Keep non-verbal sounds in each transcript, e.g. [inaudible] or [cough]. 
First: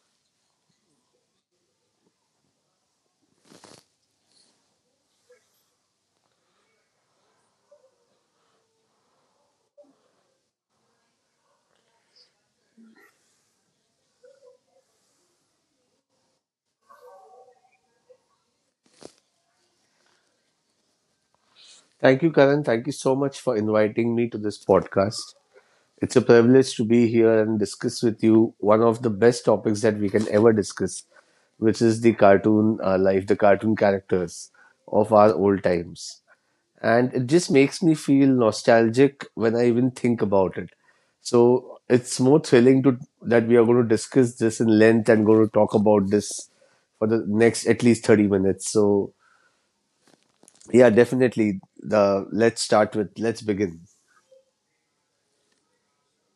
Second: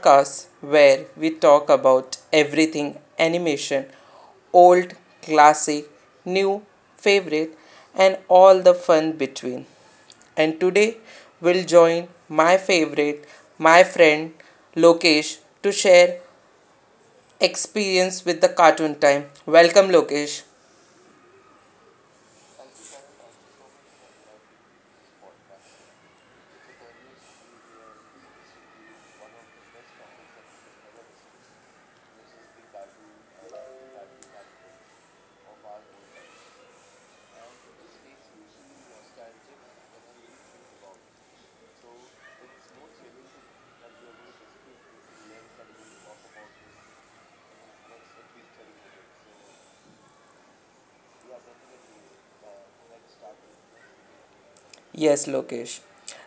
broadcast where we talk about everything animation: old, classic, new, favorite, and all the fun between. And today we'll join my favorite, my friend Lokesh, to share experience with the Cartoon Time. Welcome, Lokesh. Thank you, Karan. Thank you so much for inviting me to this podcast. It's a privilege to be here and discuss with you one of the best topics that we can ever discuss, which is the cartoon life, the cartoon characters of our old times. And it just makes me feel nostalgic when I even think about it. So it's more thrilling to that we are going to discuss this in length and going to talk about this for the next at least 30 minutes. So yeah, definitely. Let's begin. Yes, Lokesh.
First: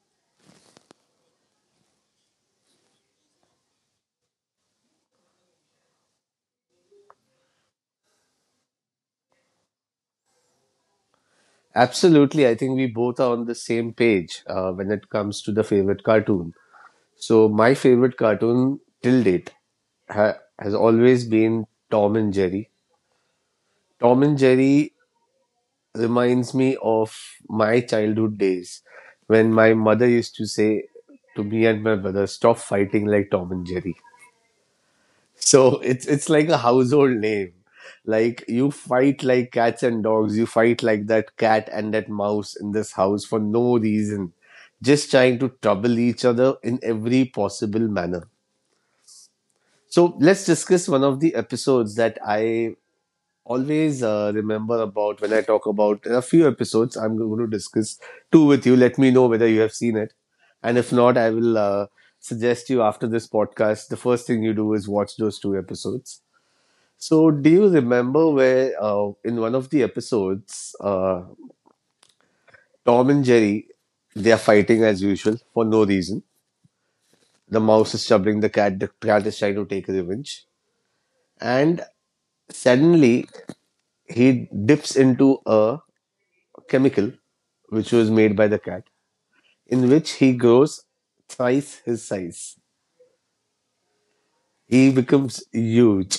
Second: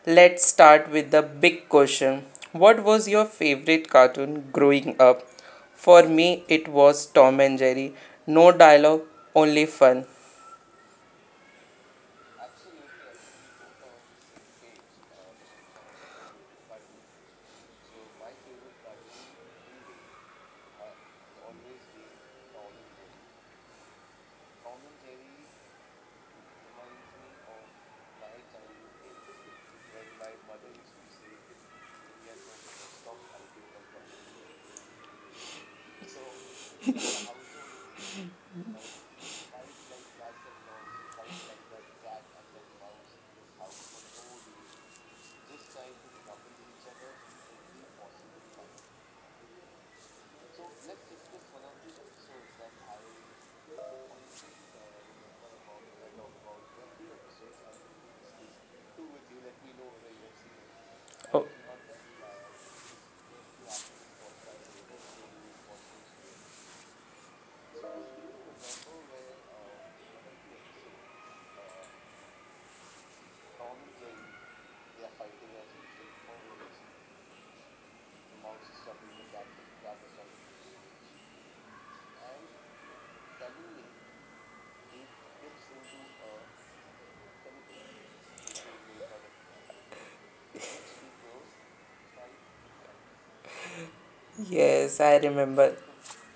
Let's start with the big question. What was your favorite cartoon growing up? For me, it was Tom and Jerry. No dialogue, only fun. Absolutely. I think we both are on the same page when it comes to the favorite cartoon. So, my favorite cartoon till date has always been Tom and Jerry. Tom and Jerry reminds me of my childhood days when my mother used to say to me and my brother, stop fighting like Tom and Jerry. So it's like a household name. Like you fight like cats and dogs, you fight like that cat and that mouse in this house for no reason, just trying to trouble each other in every possible manner. So let's discuss one of the episodes that I always remember about when I talk about in a few episodes. I'm going to discuss two with you. Let me know whether you have seen it, and if not, I Oh, will suggest you after this podcast. The first thing you do is watch those two episodes. So, do you remember where in one of the episodes, Tom and Jerry they are fighting as usual for no reason. The mouse is troubling the cat. The cat is trying to take revenge, and suddenly he dips into a chemical which was made by the cat, in which he grows thrice his size. yes, He I becomes remember. huge.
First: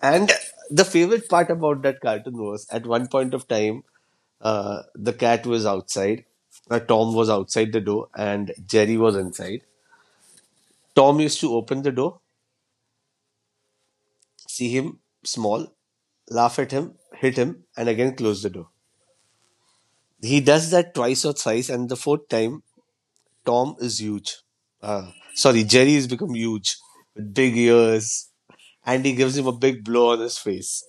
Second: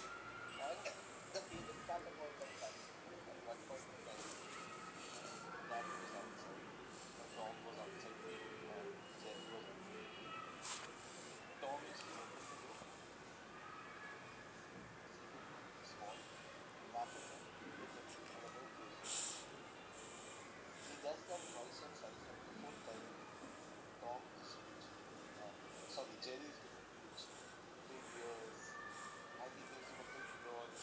And the favorite part about that cartoon was at one point of time, the cat was outside, Tom was outside the door, and Jerry was inside. Tom used to open the door, see him small, laugh at him, hit him, and again close the door. He does that twice or thrice, and the fourth time, Tom is huge. Sorry, Jerry has become huge with big ears, and he gives him a big blow on his face.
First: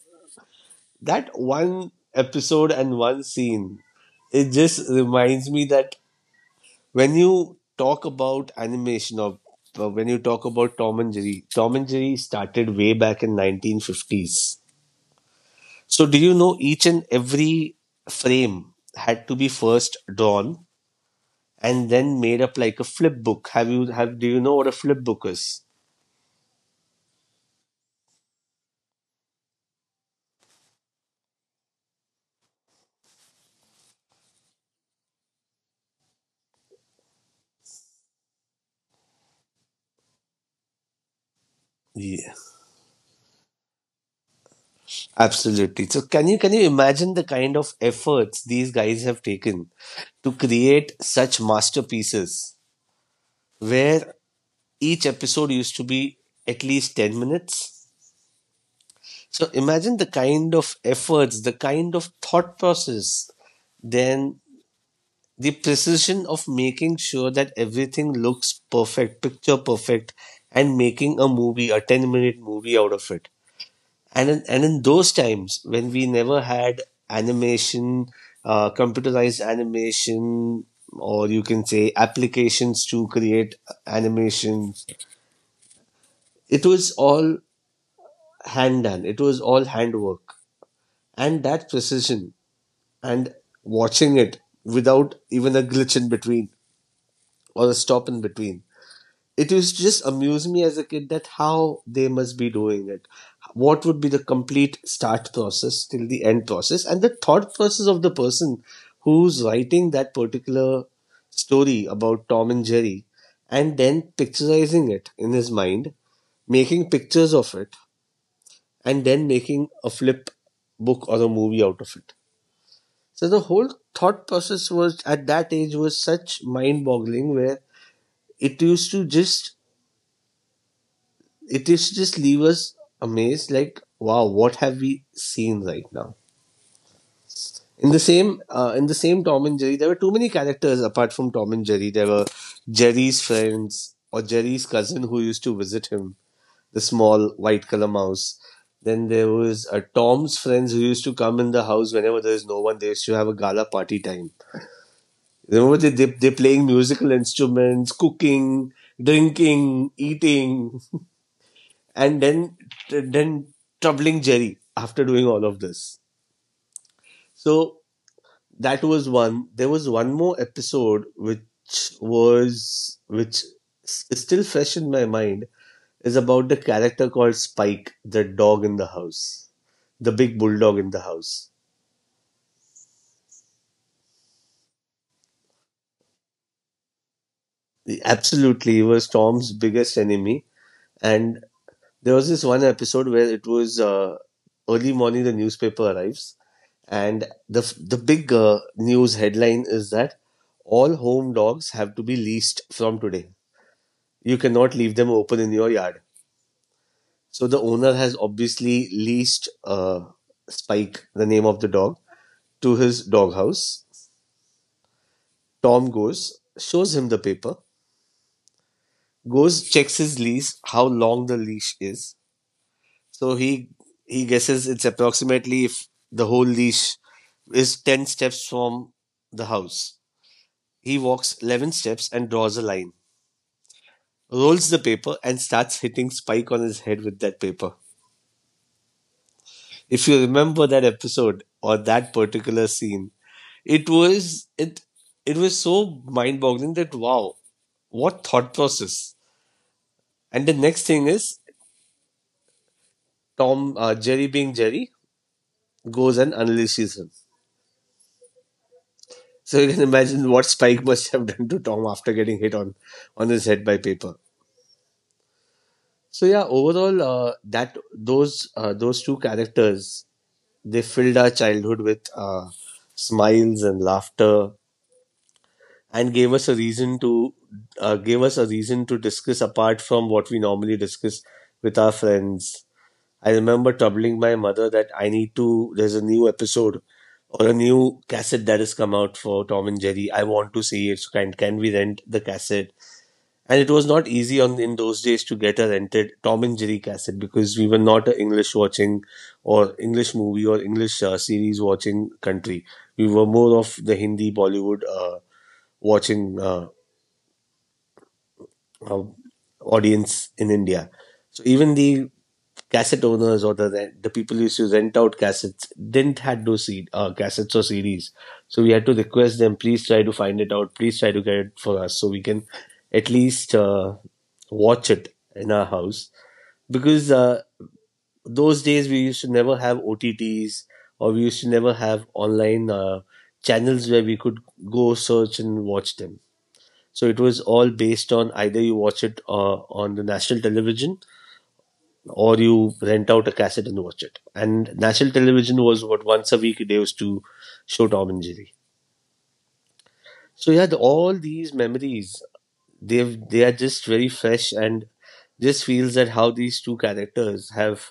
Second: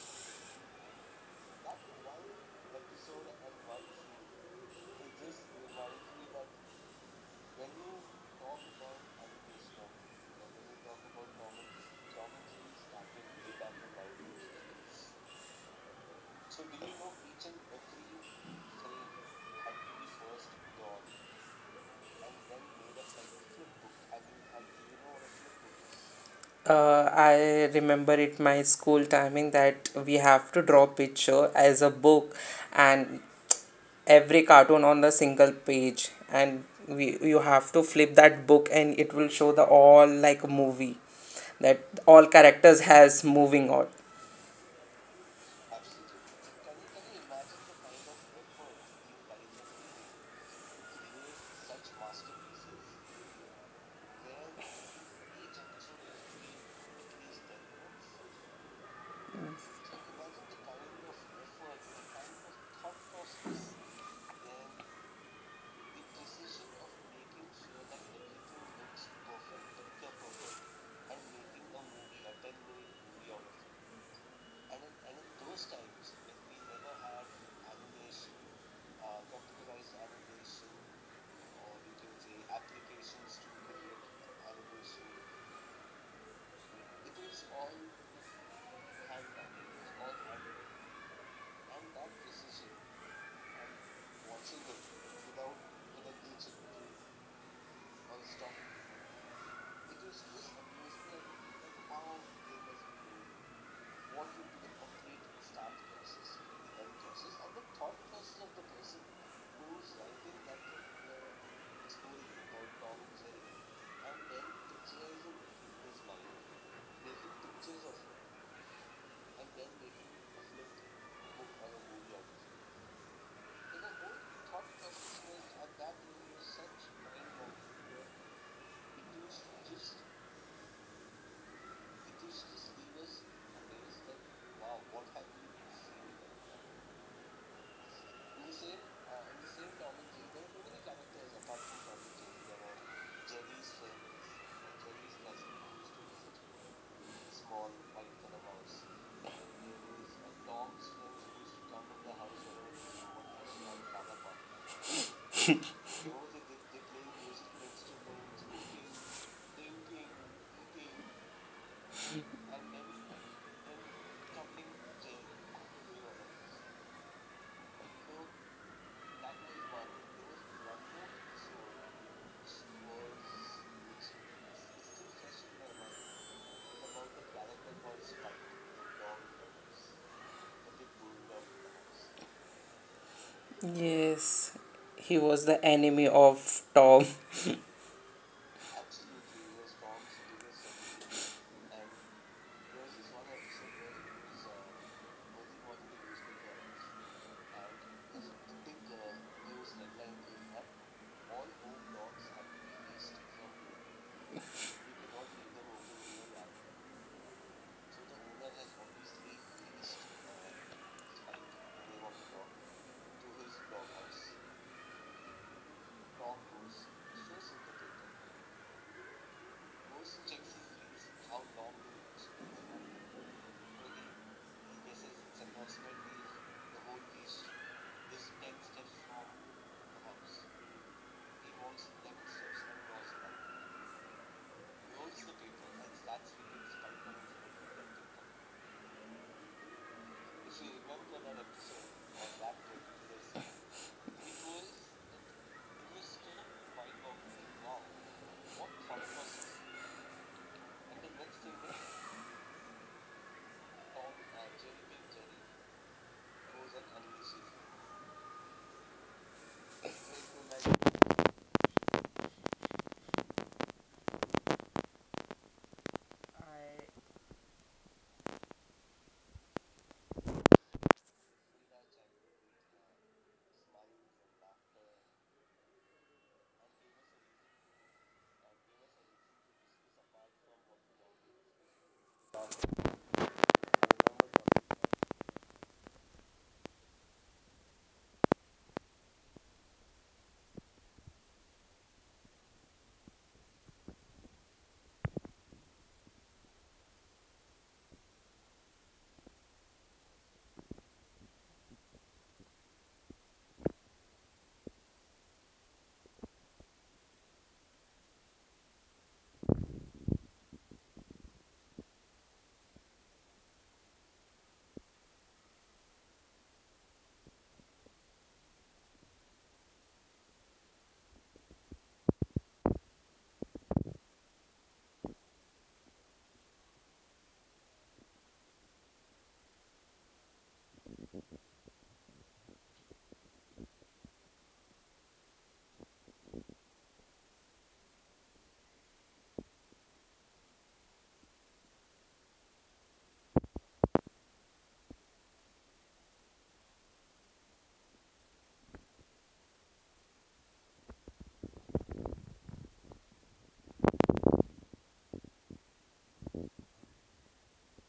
That one episode and one scene, it just reminds me that when you talk about animation or when you talk about Tom and Jerry, Tom and Jerry started way back in 1950s. So do you know each and every frame had to be first drawn and then made up like a flip book? Have do you know what a flip book is? I remember it my school timing that we have to draw picture as a book, and every cartoon on the single page, and we you have to flip that book and it will show the all like movie that all Yeah. characters has moving on. Absolutely. So can you imagine the kind of efforts these guys have taken to create such masterpieces where each episode used to be at least 10 minutes? So imagine the kind of efforts, the kind of thought process, then the precision of making sure that everything looks perfect, picture perfect, and making a movie, a 10-minute movie out of it. And in those times when we never had animation computerized animation or you can say applications to create animations, it was all hand done, it was all handwork. And that precision and watching it without even a glitch in between or a stop in between, it used to just amuse me as a kid that how they must be doing it, what would be the complete start process till the end process and the thought process of the person who's writing that particular story about Tom and Jerry and then picturizing it in his mind, making pictures of it and then making a flip book or a movie out of it. So the whole thought process was at that age was such mind boggling where it used to just it is just leave us amazed like wow, what have we seen right now. In the same Tom and Jerry there were too many characters. Apart from Tom and Jerry there were Jerry's friends or Jerry's cousin who used to visit him, the small white color mouse. Then there was Tom's friends who used to come in the house whenever there is no one. They used to have a gala party time. Remember, they're playing musical instruments, cooking, drinking, eating, and then then troubling Jerry after doing all of this. So that was one. There was one more episode which is still fresh in my mind, is about the character called Spike, the dog in the house, the big bulldog in the house. Yes, he was the enemy of Tom. Absolutely, he was Tom's biggest enemy, and there was this one episode where it was early morning, the newspaper arrives, and the big news headline is that all home dogs have to be leased from today. You cannot leave them open in your yard. So the owner has obviously leased Spike, the name of the dog, to his doghouse. Tom goes, shows him the paper, goes, checks his lease, how long the leash is. So he guesses it's approximately if the whole leash is 10 steps from the house. He walks 11 steps and draws a line, rolls the paper, and starts hitting Spike on his head with that paper. If you remember that episode or that particular scene, it was it it was so mind-boggling that wow, what thought process! And the next thing is Tom Jerry being Jerry goes and unleashes him. So you can imagine what Spike [laughs] must have done to Tom after getting hit on his head by paper. So yeah, overall, that those two characters, they filled our childhood with smiles and laughter, and gave us a reason to discuss apart from what we normally discuss with our friends. I remember troubling my mother that I need to. There's a new episode or a new cassette that has come out for Tom and Jerry. I want to see it. So can we rent the cassette? And it was not easy on in those days to get a rented Tom and Jerry cassette because we were not an English watching or English movie or English series watching country. We were more of the Hindi Bollywood watching uh, audience in India. So even the cassette owners or the people who used to rent out cassettes didn't had no CD, cassettes or CDs. So we had to request them, please try to find it out. Please try to get it for us so we can at least watch it in our house. Because those days we used to never have OTTs or we used to never have online channels where we could go search and watch them. So it was all based on either you watch it on the national television or you rent out a cassette and watch it. And national television was what once a week they used to show Tom and Jerry. So yeah, all these memories, they are just very fresh and just feels that how these two characters have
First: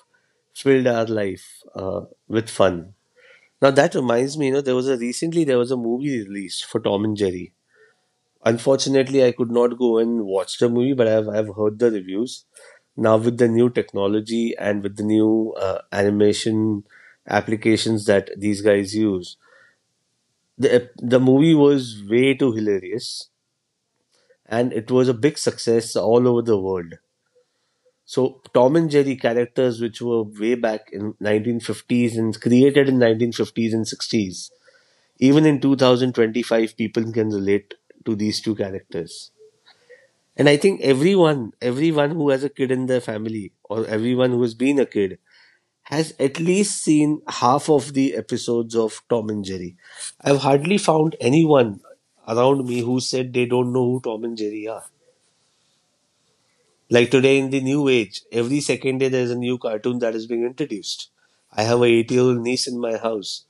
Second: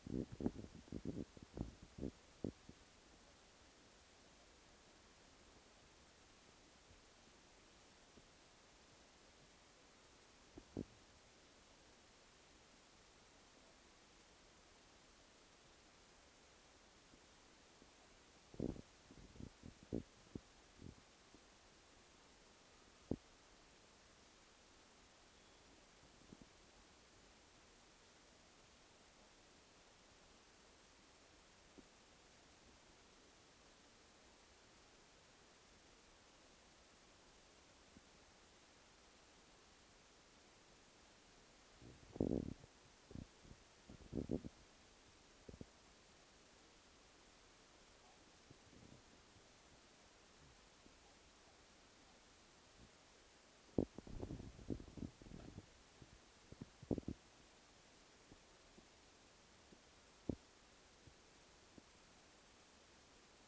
filled our life with fun. Now that reminds me, you know, there was a movie released for Tom and Jerry. Unfortunately, I could not go and watch the movie, but I've heard the reviews. Now with the new technology and with the new animation applications that these guys use, the movie was way too hilarious, and it was a big success all over the world. So Tom and Jerry characters, which were way back in 1950s and created in 1950s and 60s, even in 2025, people can relate to these two characters. And I think everyone, everyone who has a kid in their family or everyone who has been a kid has at least seen half of the episodes of Tom and Jerry. I've hardly found anyone around me who said they don't know who Tom and Jerry are. Like today in the new age, every second day there's a new cartoon that is being introduced. I have a 8 year old niece in my house.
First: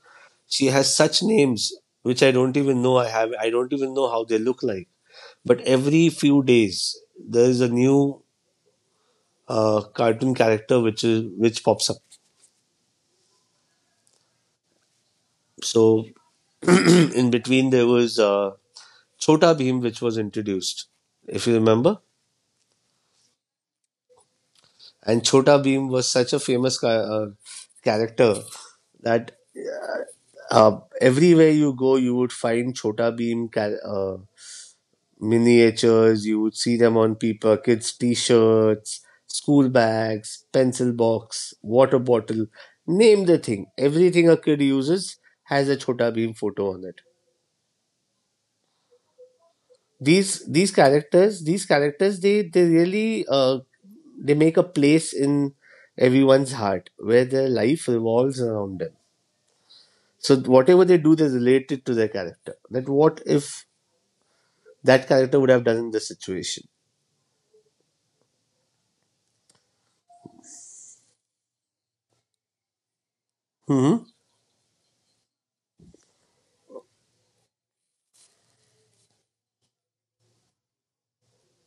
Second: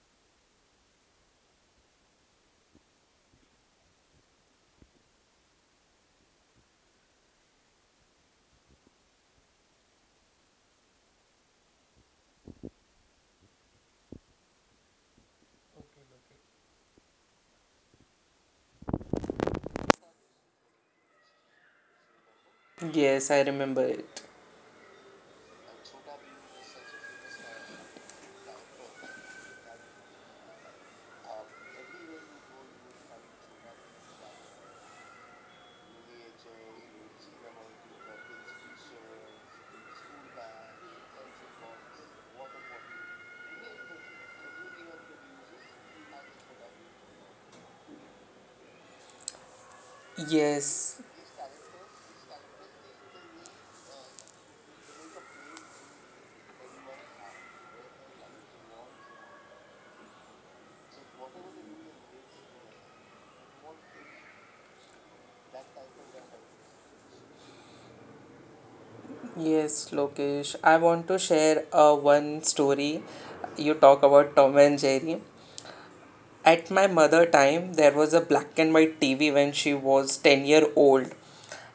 She has such names which I don't even know I have. I don't even know how they look like. But every few days, there is a new cartoon character which pops up. So [clears throat] in between there was Chota Bheem which was introduced, if you remember. Yes, I remember it. And Chota Bheem was such a famous character that everywhere you go you would find Chota Bheem. Miniatures. You would see them on people, kids' t-shirts, school bags, pencil box, water bottle. Name the thing. Everything a kid uses has a Chota Bheem photo on it. These these Yes. characters, these characters, they really they make a place in everyone's heart where their life revolves around them. So whatever they do, they're related to their character. That what if that character would have done in this situation? Yes, Lokesh, I want to share a one story. You talk Hmm about Tom and Jerry. At my mother time there was a black and white TV when she was 10-year old,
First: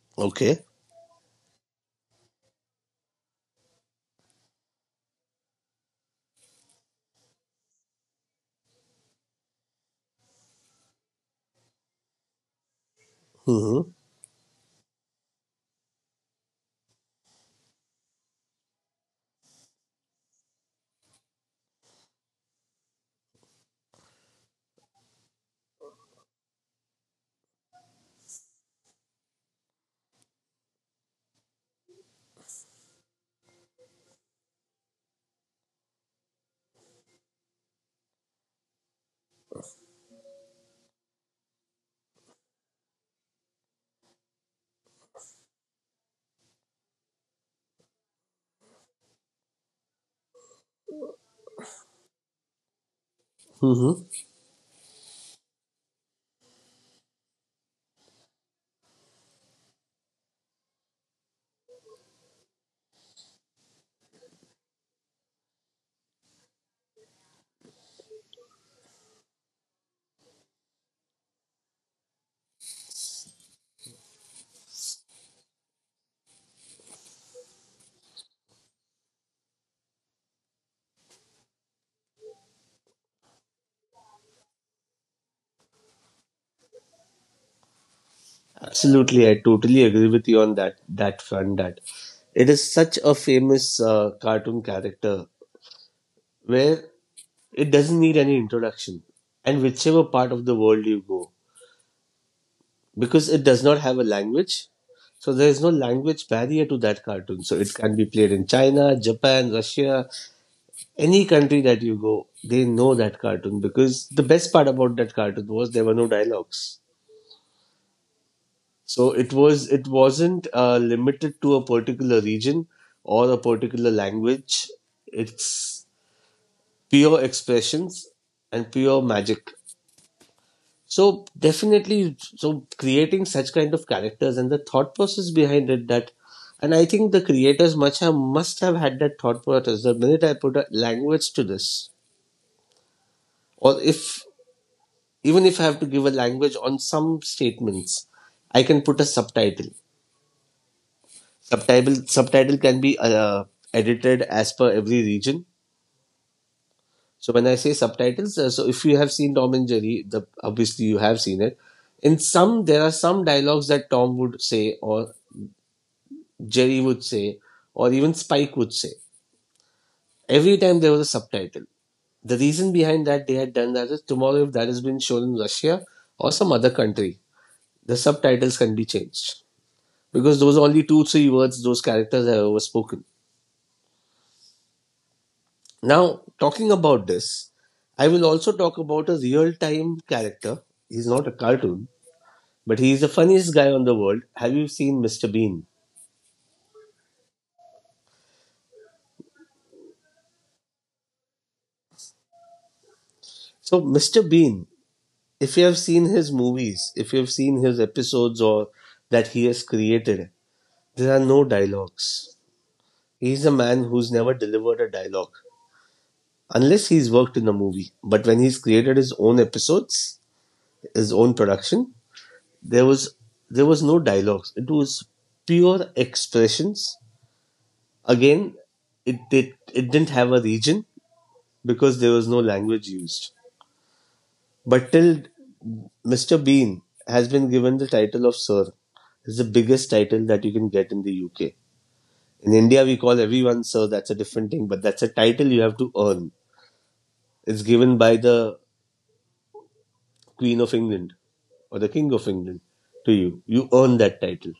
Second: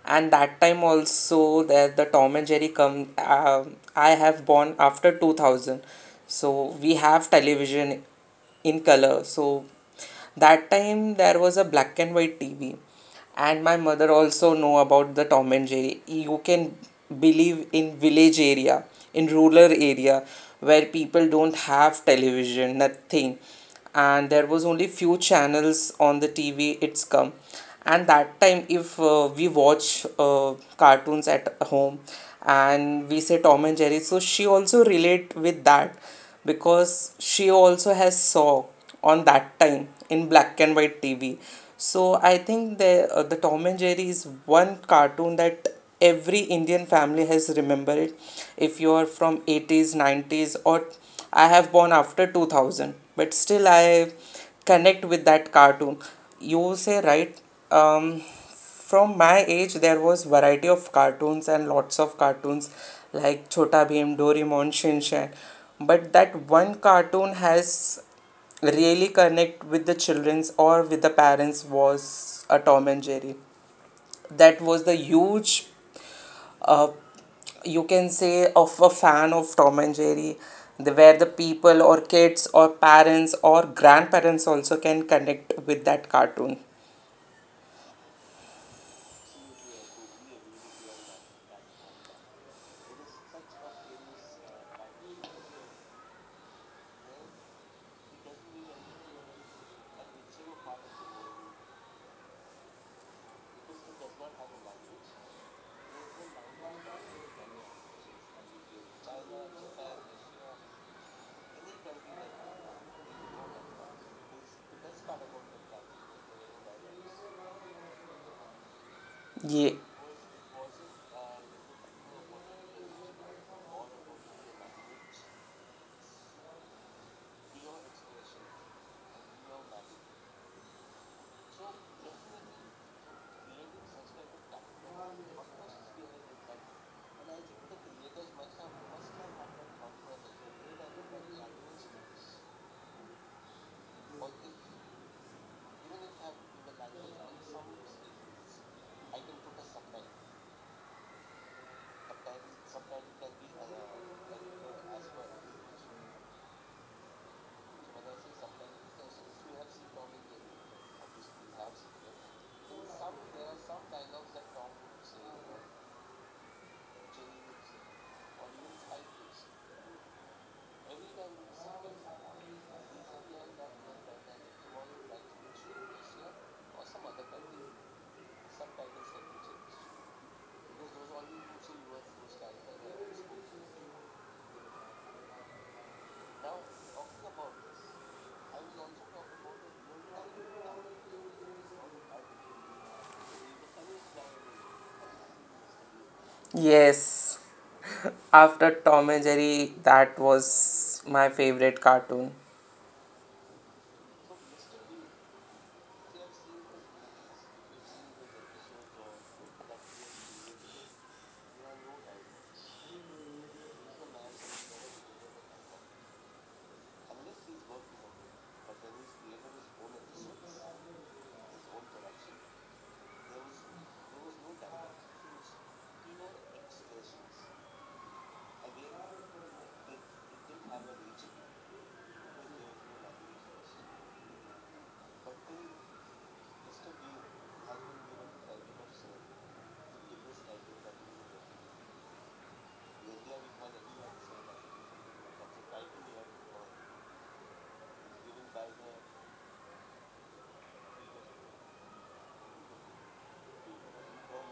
and Okay. that time also there the Tom and Jerry come. I have born after 2000, so we have television in color. So that time there was a black and white TV, and my hmm mother also know about the Tom and Jerry. You can believe in village area, in rural area, where people don't have television, nothing. And there was only few channels on the TV it's come. And that time if we watch cartoons at home and we say Tom and Jerry, so she also relate with that because she also has saw on that time in black and white TV. So I think the Tom and Jerry is one cartoon that every Indian family has remembered it. If you are from 80s, 90s, or I have born after 2000, but still I connect with that cartoon. You say right. Um, from my age there was variety of cartoons and lots of cartoons like Chota bhim doraemon, Shinchan, but that one cartoon has really connect with the childrens or with the parents was a Tom and Jerry. That was the huge, uh, you can say, of a fan of Tom and Jerry, where the people or kids or parents or grandparents also can connect with that cartoon. Absolutely, I totally agree with you on that front. That it is such a famous cartoon character where it doesn't need any introduction, and whichever part of the world you go, because it does not have a language, so there is no language barrier to that cartoon. So it can be played in China, Japan, Russia, any country that you go, they know that cartoon because the best part about that cartoon was there were no dialogues. So it was Ye- it wasn't limited to a particular region or a particular language. It's pure expressions and pure magic. So definitely, so creating such kind of characters and the thought process behind it that, and I think the creators must have had that thought process. The minute I put a language to this, or if even if I have to give a language on some statements, I can put a subtitle. Subtitle can be edited as per every region. So when I say subtitles, so if you have seen Tom and Jerry, the obviously you have seen it in some, there are some dialogues that Tom would say, or Jerry would say, or even Spike would say, every time there was a subtitle. The reason behind that they had done that is tomorrow if that has been shown in Russia or some other country, the subtitles can be changed, because those are only two three words those characters have ever spoken. Now, talking about this, I will also talk about a real time character. He's not a cartoon, but he's the funniest guy on the world. Have you seen Mr. Bean? yes, after Tom and Jerry, that was my favorite cartoon. So, Mr. Bean, if you have seen his movies, if you have seen his episodes or that he has created, there are no dialogues. He's a man who's never delivered a dialogue unless he's worked in a movie. But when he's created his own episodes, his own production, there was there was no dialogues. It was pure expressions. Again, it didn't have a region because there was no language used. But till Mr. Bean has been given the title of Sir. It's the biggest title that you can get in the UK. In India, we call everyone Sir. That's a different thing, but that's a title you have to earn. It's given by the Queen of England or the King of England to you. You earn that title.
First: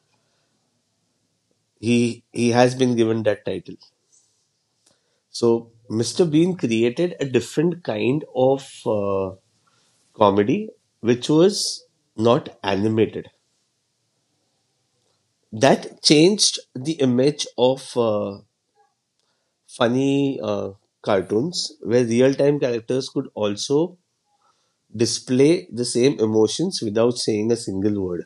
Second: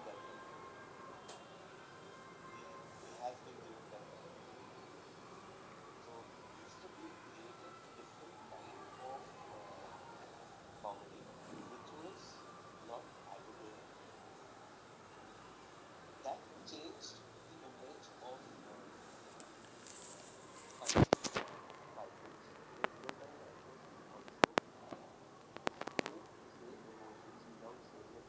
He has been given that title. So Mr. Bean created a different kind of comedy, which was not animated. That changed the image of funny cartoons where real time characters could also display the same emotions without saying a single word.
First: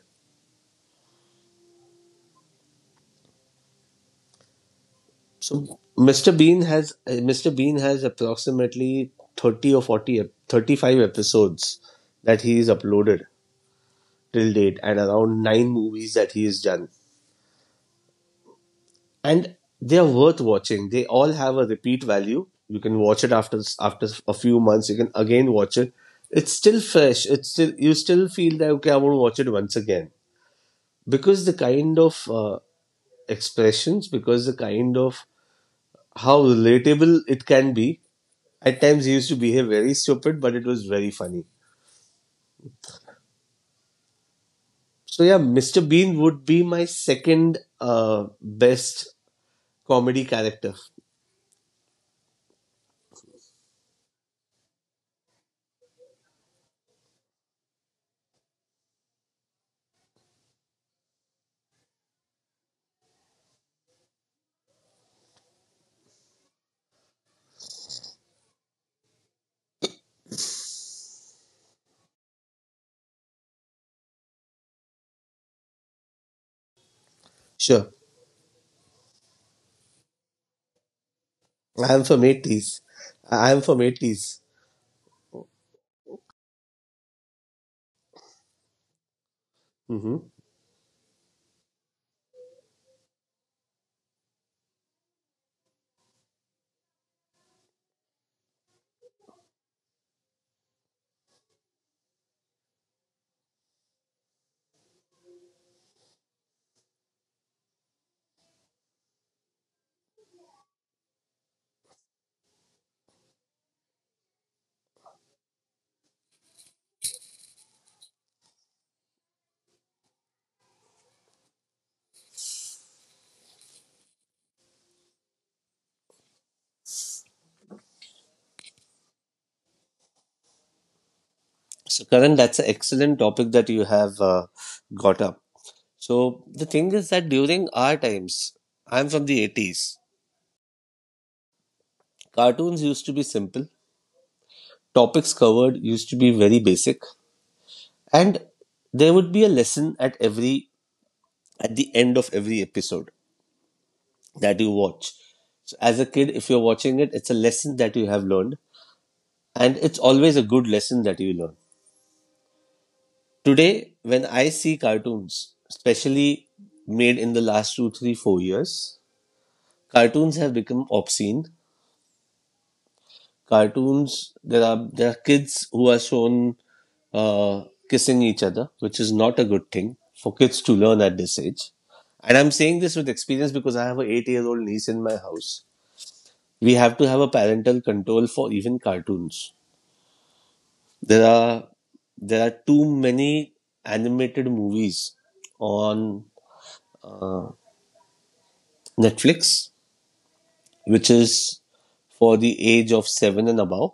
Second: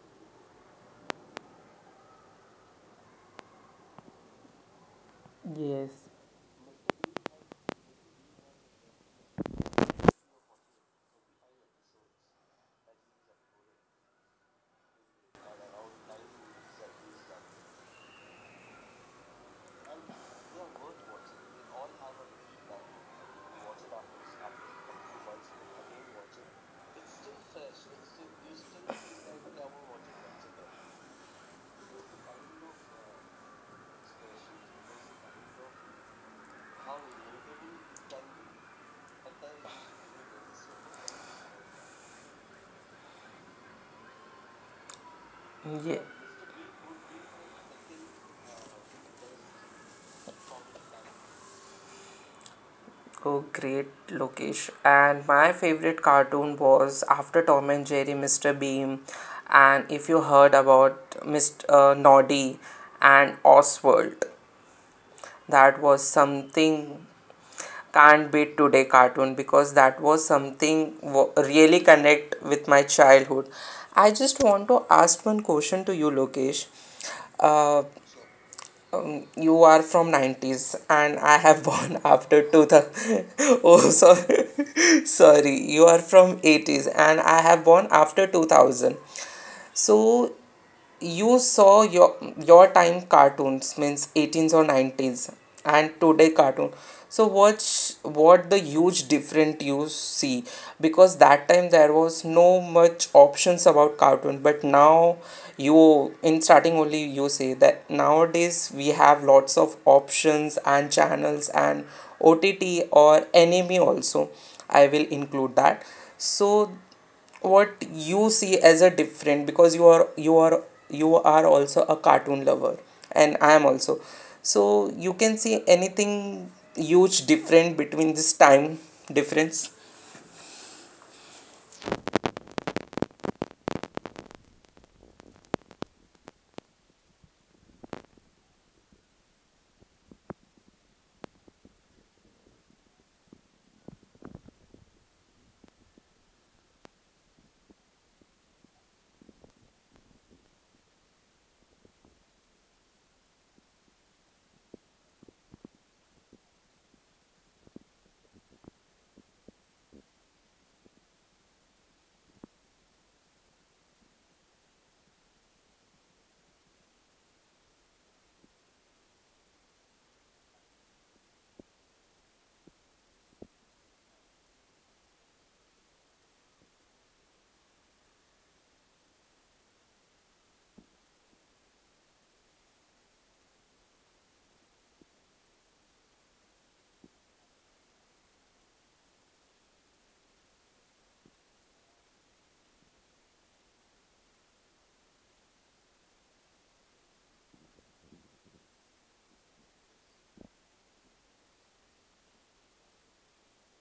So Yes. Mr. Bean has approximately 30 or 40 35 episodes that he is uploaded till date and around 9 movies that he has done, and they are worth watching. They all have a repeat value. You can watch it after a few months. You can again watch it. It's still fresh. It's still you still feel that okay, I want to watch it once again because the kind of expressions, because the kind of how relatable it can be. At times he used to behave very stupid, but it was very funny. So yeah, Mr. Yeah. Bean would be my second best comedy character. Oh, great, Lokesh. And my favorite cartoon was, after Tom and Jerry, Mr. Beam. And if you heard about Mr. Noddy and Oswald, that was something can't beat today cartoon because that was something really connect with my childhood. I just want to ask one question to you, Lokesh. Uh, Sure. You are from 90s and I have [laughs] I born am from after eighties. 2000. I am [laughs] from Oh, so eighties. [laughs] sorry, you are from 80s and I have born after 2000, Hmm so you saw your time cartoons, means 18s or 90s, and today cartoon. So watch what the huge different you see, because that time there was no much options about cartoon, but now you in starting only you say that nowadays we have lots of options and channels and OTT or anime also, I will include that. So what you see as a different, because you are you are also a cartoon lover and I am also. So you can see anything huge different between this time difference? So, Karan, that's an excellent topic that you have got up. So, the thing is that during our times, I'm from the 80s, cartoons used to be simple, topics covered used to be very basic, and there would be a lesson at every at the end of every episode that you watch. So, as a kid, if you're watching it, it's a lesson that you have learned, and it's always a good lesson that you learn. Today, when I see cartoons, especially made in the last two, three, 4 years, cartoons have become obscene. Cartoons, there are kids who are shown uh, kissing each other, which is not a good thing for kids to learn at this age. And I'm saying this with experience because I have an eight-year-old niece in my house. We have to have a parental control for even cartoons. There are there are too many animated movies on uh, Netflix, which is for the age of seven and above.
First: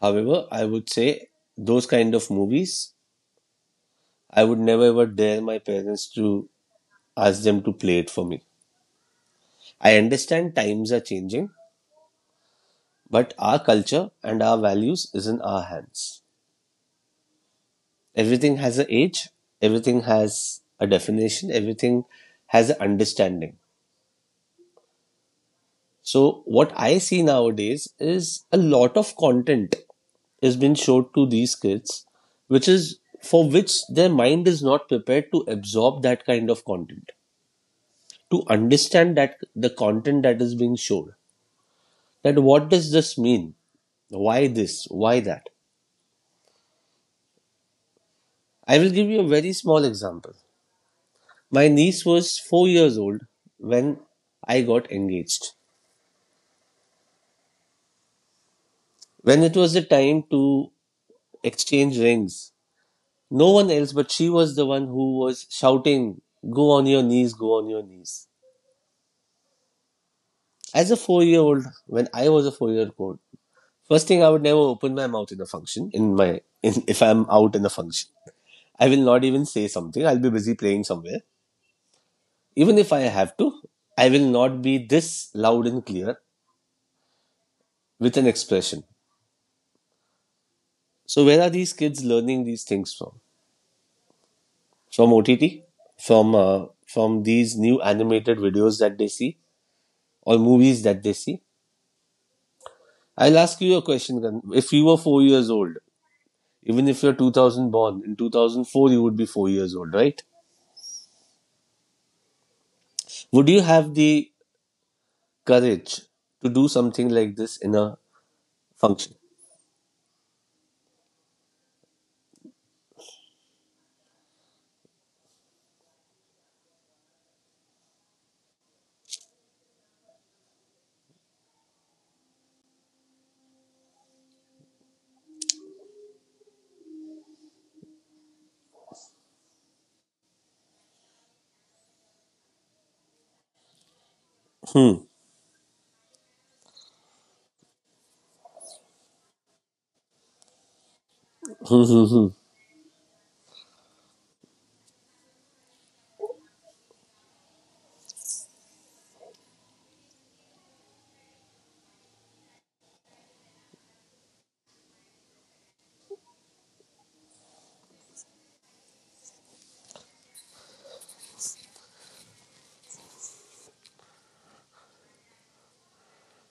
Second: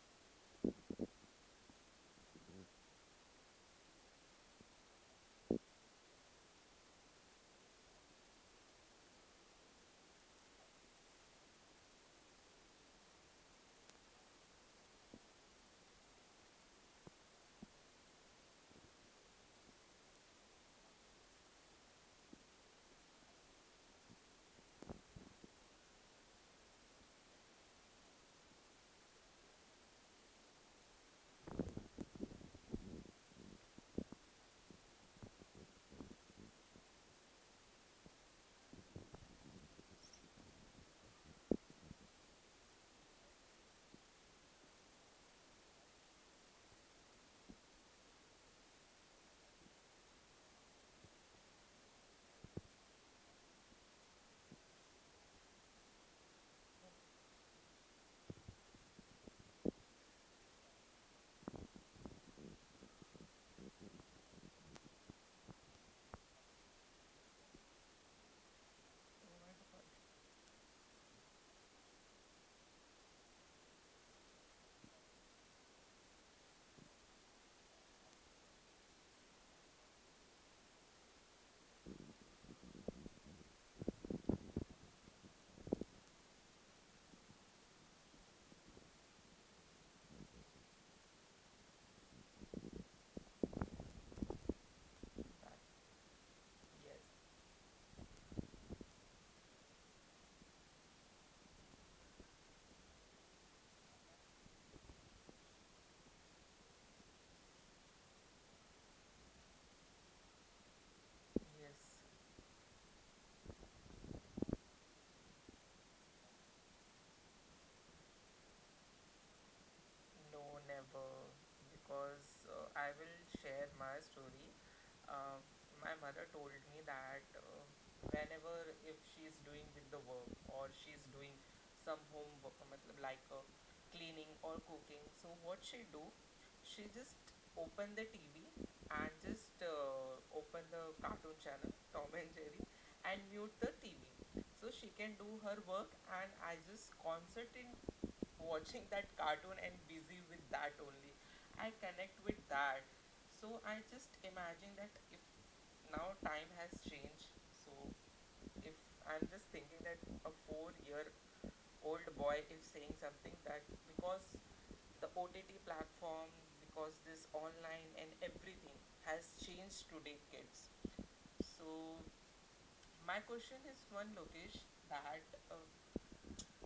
However, I would say those kind of movies, I would never ever dare my parents to ask them to play it for me. I understand times are changing, but our culture and our values is in our hands. Everything has an age, everything has a definition, everything has an understanding. So what I see nowadays is a lot of content is being showed to these kids, which is for which their mind is not prepared to absorb that kind of content, to understand that the content that is being shown, that what does this mean, why this, why that. I will give you a very small example. My niece was 4 years old when I got engaged. When it was the time to exchange rings, no one else but she was the one who was shouting, go on your knees, go on your knees, as a 4-year old. When I was a 4-year old, first thing, I would never open my mouth in a function, if I'm out in a function, I will not even say something. I'll be busy playing somewhere. Even if I have to, I will not be this loud and clear with an expression. So where are these kids learning these things from? From OTT? From these new animated videos that they see or movies that they see? I'll ask you a question. If you were 4 years old, even if you're 2000 born in 2004, you would be 4 years old, right? Would you have the courage to do something like this in a function? So I will share my story. Uh, my mother told me that whenever if she's doing with the work or she's doing some homework, matlab like cleaning or cooking, so what she do, she just open the TV and just open the cartoon channel [laughs] Tom and Jerry, and mute the TV, so she Hmm. [laughs] can do her work and I just concentrate watching that cartoon and busy with that only. Hmm. I Hmm. Hmm. connect with Hmm. that. So I just imagine that if now time has changed, so if I'm just thinking that a 4-year old boy is saying something that, because the OTT platform, because this online and everything has changed today kids. So my question is one, Lokesh, that uh,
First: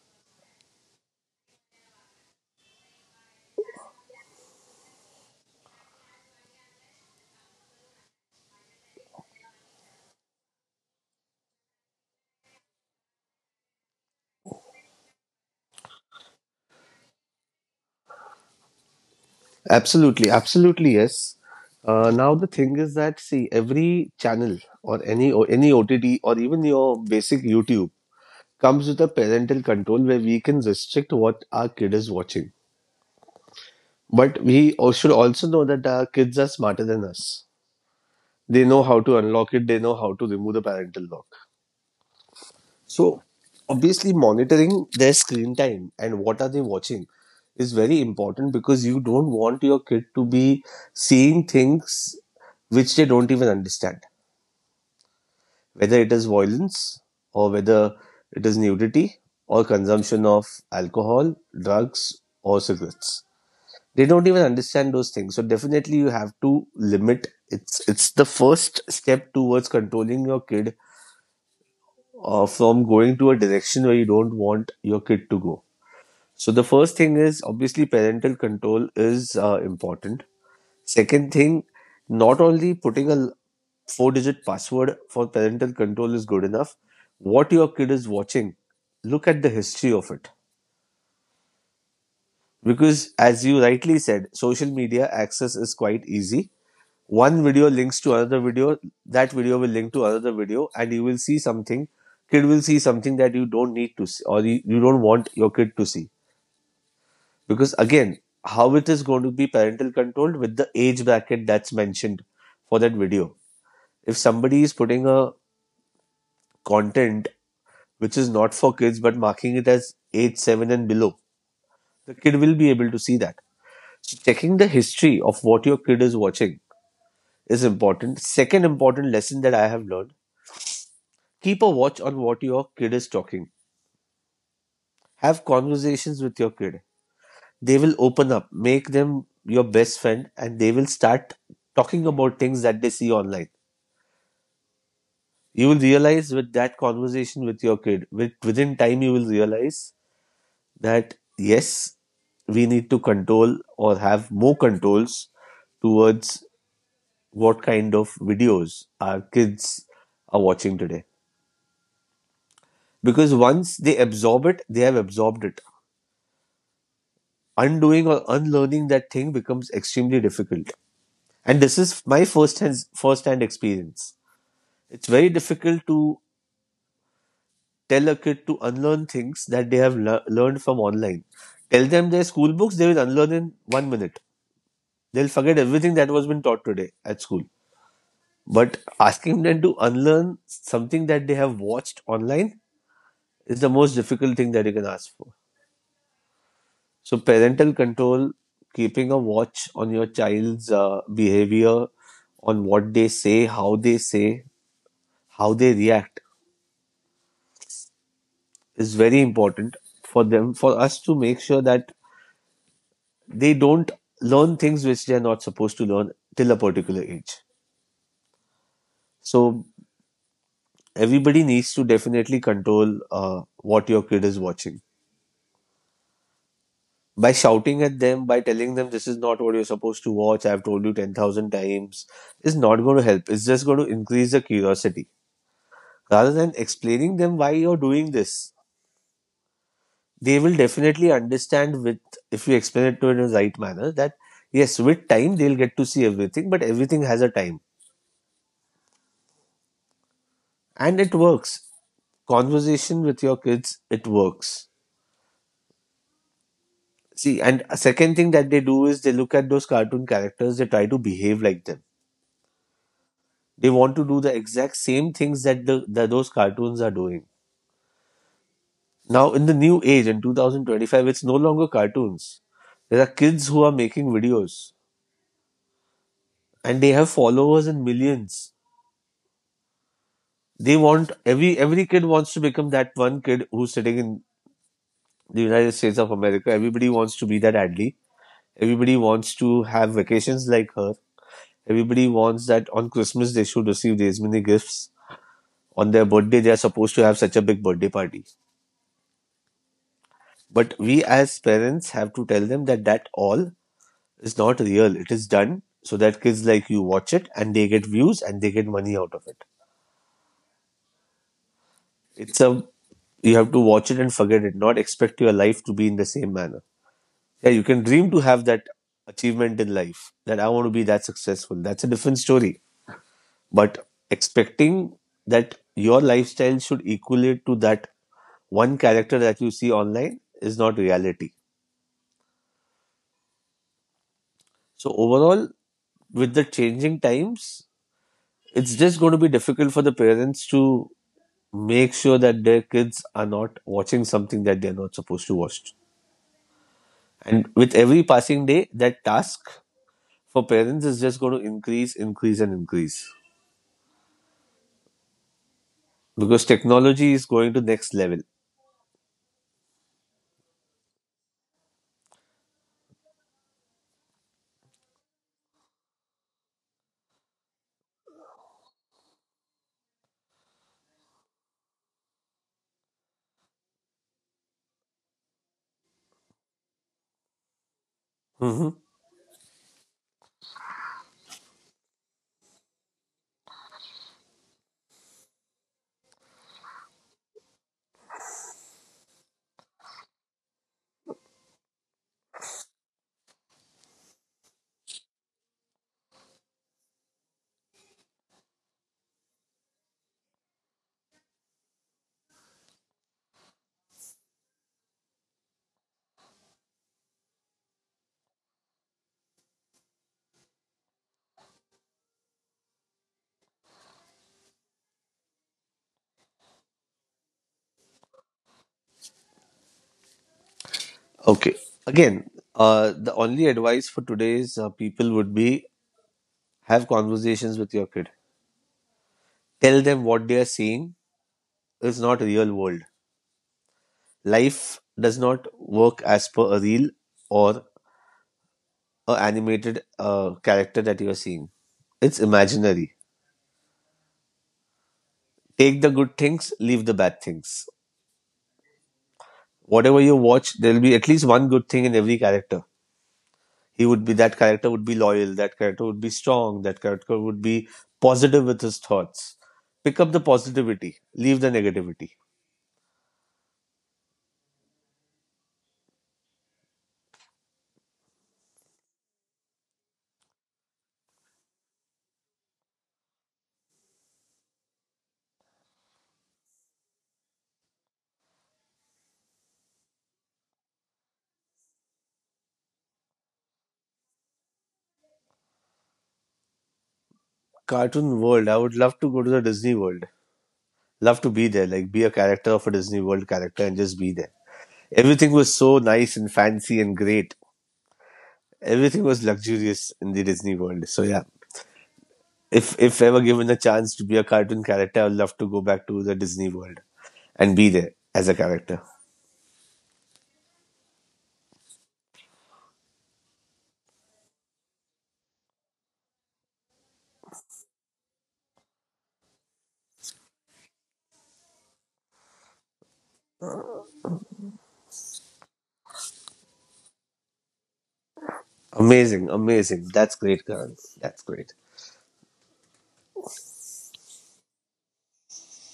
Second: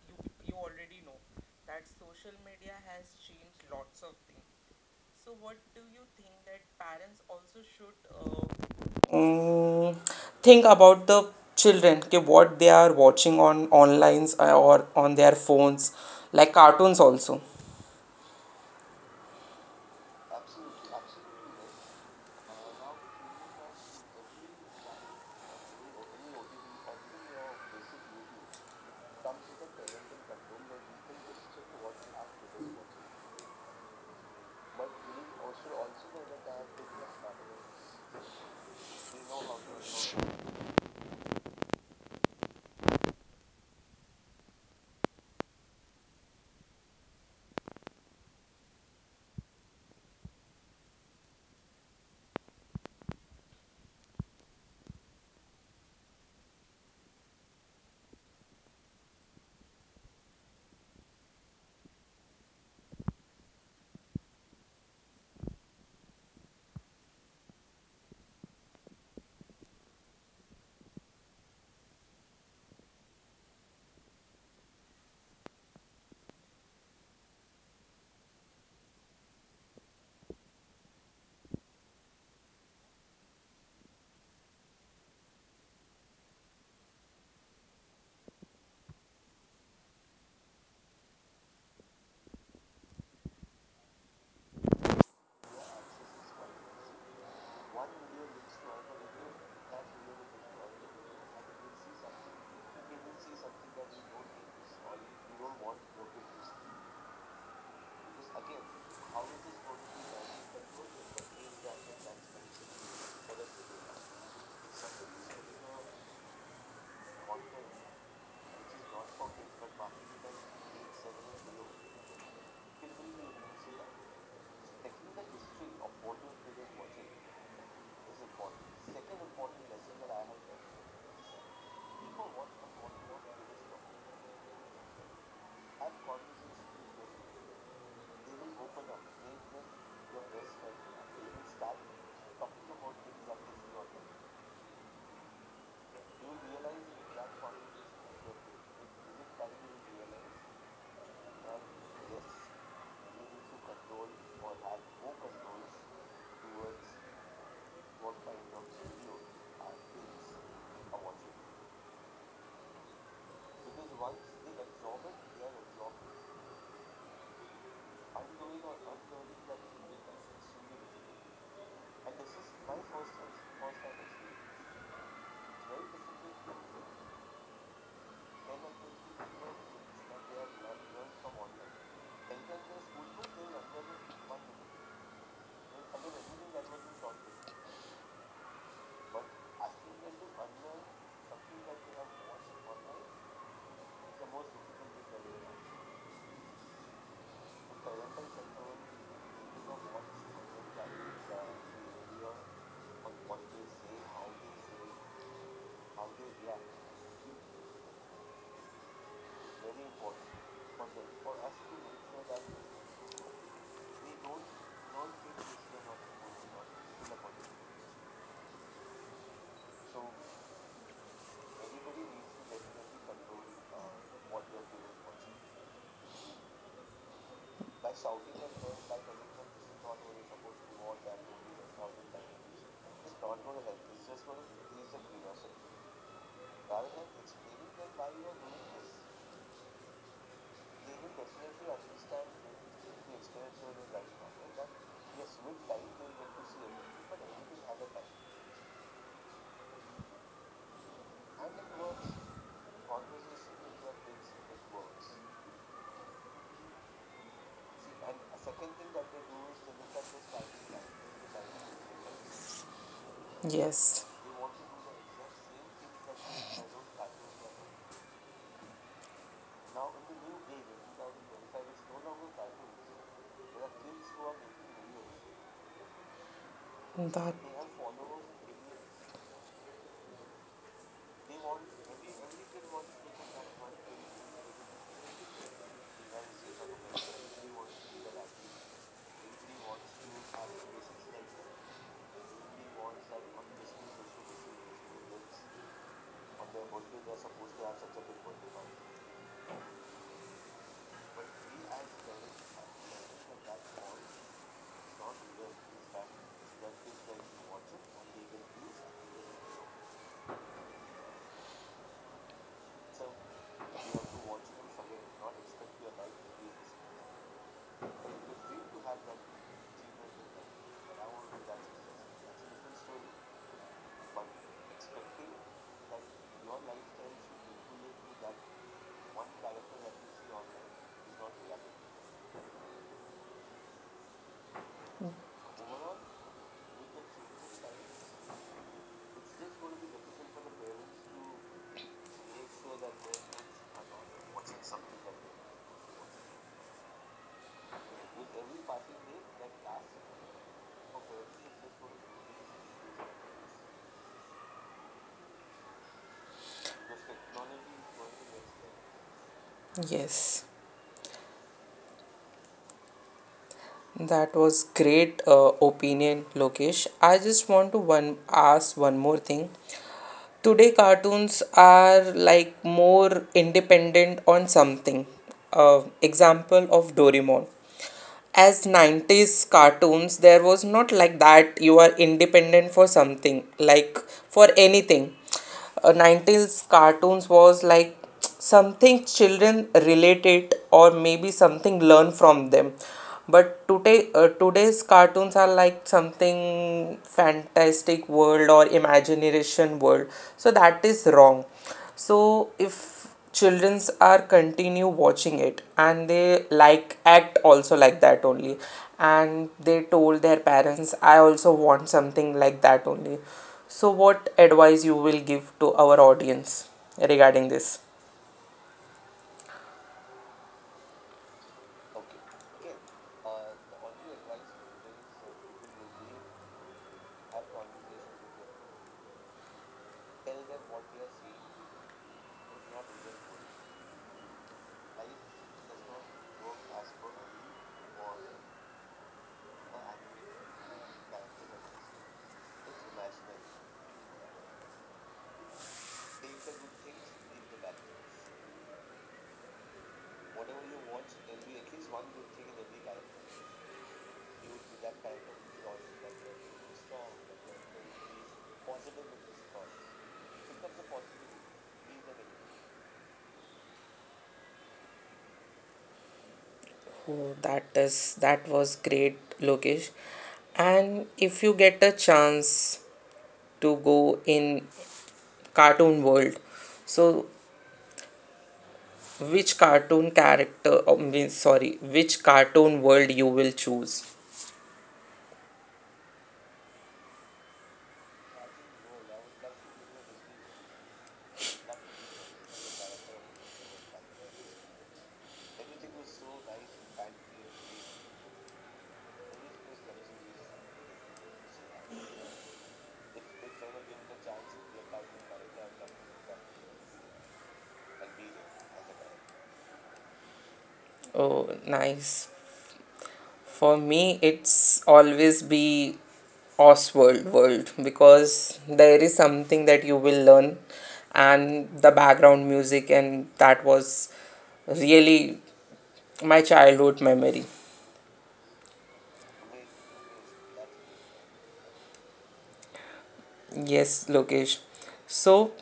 you, you already know that social media has changed lots of things. So, what do you think that parents also should, mm, think about the children, okay, what they are watching on online or on their phones, like cartoons also? Absolutely, absolutely, yes. Now the thing is that see every channel or any OTT or even your basic YouTube comes with a parental control where we can restrict what our kid is watching. But we should also know that our kids are smarter than us. They know how to unlock it. They know how to remove the parental lock. So obviously monitoring their screen time and what are they watching is very important because you don't want your kid to be seeing things which they don't even understand, whether it is violence or whether it is nudity or consumption of alcohol, drugs or cigarettes. They don't even understand those things. So definitely you have to limit. It's the first step towards controlling your kid from going to a direction where you don't want your kid to go. So the first thing is obviously parental control is important. Second thing, not only putting a four digit password for parental control is good enough. What your kid is watching, look at the history of it. Because as you rightly said, social media access is quite easy. One video links to another video, that video will link to another video, and you will see something. Kid will see something that you don't need to see, or you don't want your kid to see. Because again, how it is going to be parental controlled with the age bracket that's mentioned for that video, if somebody is putting a content which is not for kids but marking it as age 7 and below, the kid will be able to see that. So checking the history of what your kid is watching is important. Second important lesson that I have learned, keep a watch on what your kid is talking. Have conversations with your kid. They will open up. Make them your best friend and they will start talking about things that they see online. You will realize with that conversation with your kid, within time you will realize that yes, we need to control or have more controls towards what kind of videos our kids are watching today. Because once they absorb it, they have absorbed it. Undoing or unlearning that thing becomes extremely difficult, and this is my first hand experience. It's very difficult to tell a kid to unlearn things that they have learned from online. Tell them their school books, they will unlearn in 1 minute. They'll forget everything that was been taught today at school. But asking them to unlearn something that they have watched online is the most difficult thing that you can ask for. So, parental control, keeping a watch on your child's behavior, on what they say, how they say, how they react is very important for them, for us to make sure that they don't learn things which they're not supposed to learn till a particular age. So everybody needs to definitely control what your kid is watching by shouting at them, by telling them this is not what you're supposed to watch. I've told you 10,000 times. Is not going to help. It's just going to increase the curiosity rather than explaining them why you're doing this. They will definitely understand with if you explain it to it in the right manner that yes, with time they'll get to see everything, but everything has a time and it works. Conversation with your kids, it works. See, and a second thing that they do is they look at those cartoon characters, they try to behave like them. They want to do Yes, the exact same things that the that those cartoons are doing. Now in the new age, in 2025, it's no longer cartoons. There are kids who are making videos and they have that followers in millions. They want, every kid wants to become that one kid who's sitting in the United States of America. Everybody wants to be that Adley. Everybody wants to have vacations like her. Everybody wants that on Christmas they should receive these many gifts. On their birthday, they are supposed to have such a big birthday party. But we as parents have to tell them that all is not real. It is done so that kids like you watch it and they get views and they get money out of it. It's a, you have to watch it and forget it, not expect your life to be in the same manner. Yeah, you can dream to have that achievement in life, that I want to be that successful. That's a different story. But expecting that your lifestyle should equate to that one character that you see online is not reality. So overall, with the changing times, it's just going to be difficult for the parents to make sure that their kids are not watching something that they're not supposed to watch. And with every passing day, that task for parents is just going to increase, increase, and increase because technology is going to next level. yes, that was great opinion, Lokesh. I just want to one ask one more thing. Today cartoons are like more independent on something, uh, example of Doraemon. Mm-hmm. As 90s cartoons there was not like that you are independent for something, like for anything. 90s cartoons was like something children related or maybe something learned from them, but today, today's cartoons are like something fantastic world or imagination world. So that is wrong. So if childrens are continue watching it and they like act also like that only, and they told their parents I also want something like that only, so what advice you will give to our audience regarding this? Okay. Again, the only advice for today's people would be have conversations with your kid. Tell them what they are seeing is not real world. Life does not work as per a reel or a animated character that you are seeing. It's imaginary. Take the good things, leave the bad things. Whatever you watch, there will be at least one good thing in every character. He would be, that character would be loyal, that character would be strong, that character would be positive with his thoughts. Pick up the positivity, leave the negativity. Oh, that is that was great, Lokesh. And if you get a chance to go in cartoon world, so which cartoon character? Oh, means sorry, which cartoon world you will choose? Cartoon world, I would love to go to the Disney world. Love to be there, like be a character of a Disney world character and just be there. Everything was so nice and fancy and great. Everything was luxurious in the Disney world. So yeah, if ever given a chance to be a cartoon character, I would love to go back to the Disney world and be there as a character. Oh, nice. For me, it's always be Oswald world, because there is something that you will learn, and the background music, and that was really my childhood memory. Amazing, amazing. That's great, Karan. That's great. Yes, Lokesh. So,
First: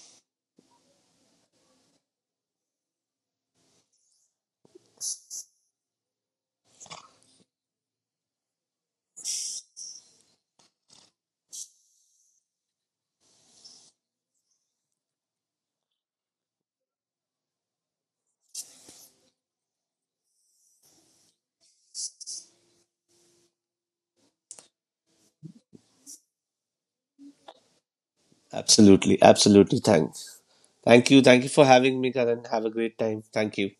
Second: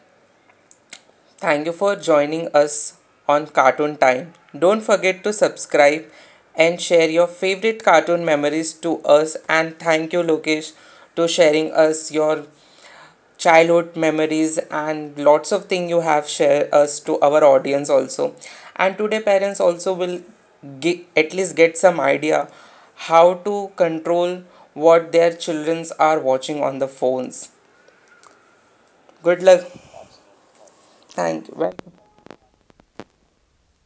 thank you for joining us on Cartoon Time. Don't forget to subscribe and share your favorite cartoon memories to us. And thank you, Lokesh, to sharing us your childhood memories and lots of things you have shared us to our audience also. And today parents also will at least get some idea how to control what their childrens are watching on the phones. Absolutely, Good luck. absolutely. Thanks. Thank you. Thank Thank you you. for having Bye. me, Karan. Have a great time. Thank you.